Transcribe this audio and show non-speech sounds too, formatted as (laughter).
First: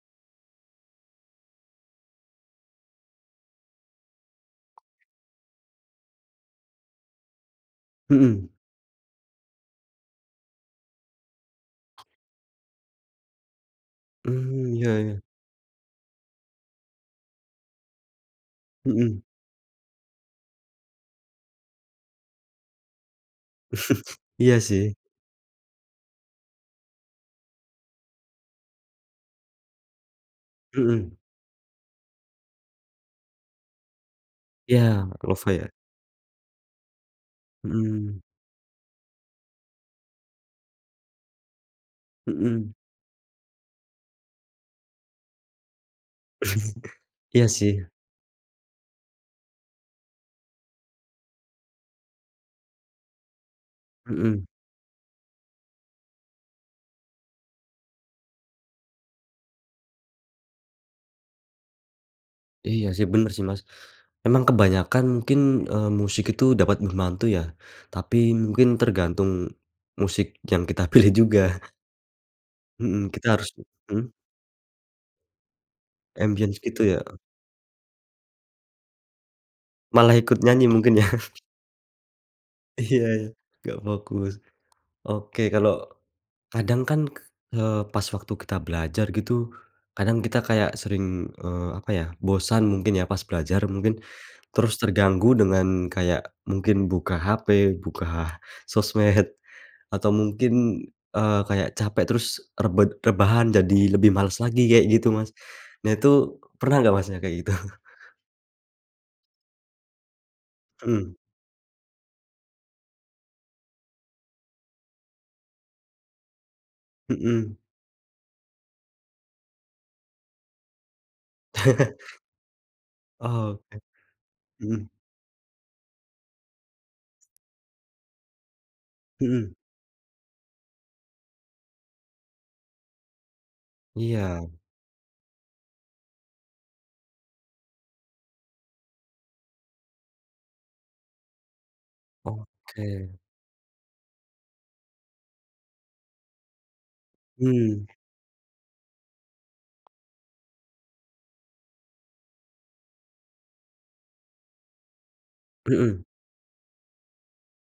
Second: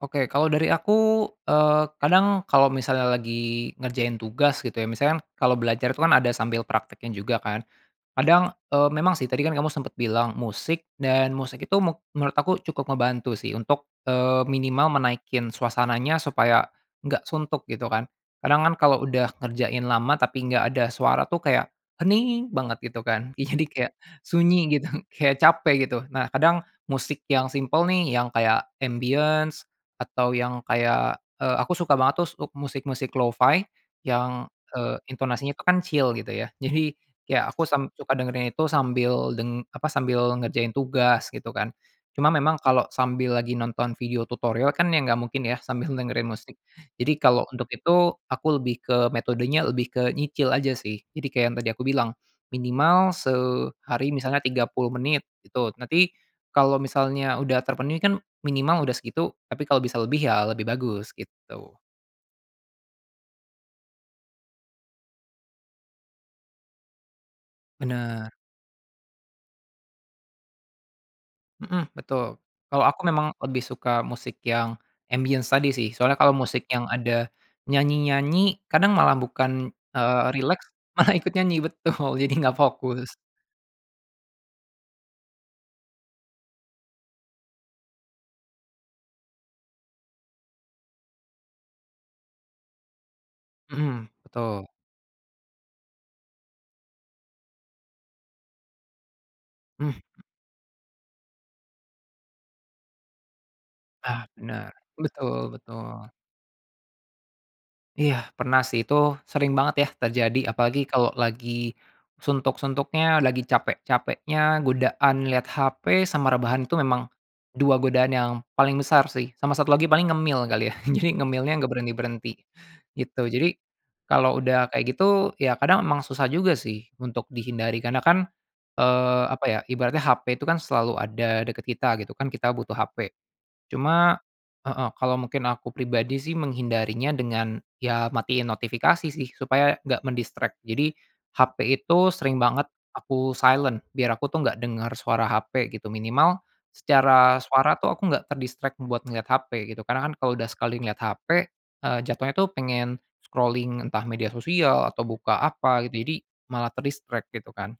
Oke kalau dari aku, eee, kadang kalau misalnya lagi ngerjain tugas gitu ya, misalkan kalau belajar itu kan ada sambil prakteknya juga kan, Mhm. kadang, e memang sih tadi kan kamu sempet bilang musik dan musik itu me menurut aku cukup ngebantu sih untuk, eee, Mmm, iya minimal iya. menaikkan suasananya supaya enggak suntuk, gitu kan. Kadang kan kalau Mhm. udah ngerjain lama tapi enggak ada suara tuh kayakm hening banget gitu kan, ih jadi kayak, (chuckles) Iya sunyi gitu sih. kayak capek gitu. Nah kadang, musik yang simpel nih yang kayak ambience atau yang Mhm. kayak, eee, aku suka banget tuh untuk musik-musik lo-fi yang, Iya eee, lo-fi intonasinya tuh ya. kecil gitu ya, jadi ya aku sam sangat suka Mhm. dengerin itu sambil deng apa, sambil ngerjain tugas, gitu kan. Cuma memang Mhm. kalau sambil lagi nonton video tutorial kan ya nggak mungkin ya sambil dengerin musik. (chuckles) Jadi kalau Iya untuk sih. itu, aku lebih ke metodenya lebih ke nyicil aja sih. Jadi kayak yang tadi aku bilang, minimal sehari misalnya Mhm. 30 menit, gitu. Nanti, kalau misalnya udah terpenuhi kan, minimal udah segitu, tapi kalau bisa lebih ya lebih bagus, gitu. Iya sih benar sih Mas, memang kebanyakan mungkin, eee, musik itu dapat membantu ya, tapi Benar. mungkin tergantung musik yang kita pilih juga. Mhm, betul. Kalau aku Hmm, kita memang harus lebih suka mhm. musik yang ambience tadi sih. Soalnya kalau Ambience musik gitu yang ya. ada nyanyi-nyanyi, kadang malah bukan, Malah eee, ikut rileks nyanyi mungkin ya. malah ikut nyanyi betul, jadi nggak Iya fokus. ya. Nggak fokus. Oke kalo, kadang kan, k eee, pas waktu kita belajar gitu, kadang kita kayak sering, eee, apa ya, bosan mungkin ya pas belajar mungkin. Mhm, betul. Terus terganggu dengan kayak, mungkin buka HP, buka sosmed, atau Mhm. mungkin, eee, kayak capek, terus rebed rebahan jadi lebih Nah males lagi benar. kayak gitu, Mas. Betul Nah betul. itu pernah nggak Masnya kayak gitu? Iya, pernah sih itu, sering banget ya terjadi apalagi kalau Mhm. lagi suntuk-suntuknya, lagi capek-capeknya, godaan lihat HP sama rebahan itu memang, Mhm. 2 godaan yang paling besar sih. Sama satu lagi paling ngemil kali ya, jadi, ngemilnya enggak (chuckles) berhenti-berhenti, gitu. Jadi Oke, kalau udah mhm. kayak gitu ya kadang emang susah juga sih, untuk dihindari. Karena kan, eee, apa Mhm. ya, ibaratnya HP itu kan selalu ada dekat kita gitu kan kita butuh HP. Cuma Iya. heeh, kalau mungkin aku pribadi sih menghindarinya dengan ya matiin notifikasi sih, supaya enggak men-distract. Jadi HP itu sering banget Oke. aku silent, biar aku tuh enggak dengar suara HP gitu, minimal secara suara Mhm. tuh aku enggak ter-distract buat ngelihat HP, gitu, karena kan, kalau udah sekali ngelihat HP, eee, jatuhnya tuh pengen scrolling entah media sosial, atau buka apa, Mhm. jadi, malah ter-distract, gitu kan.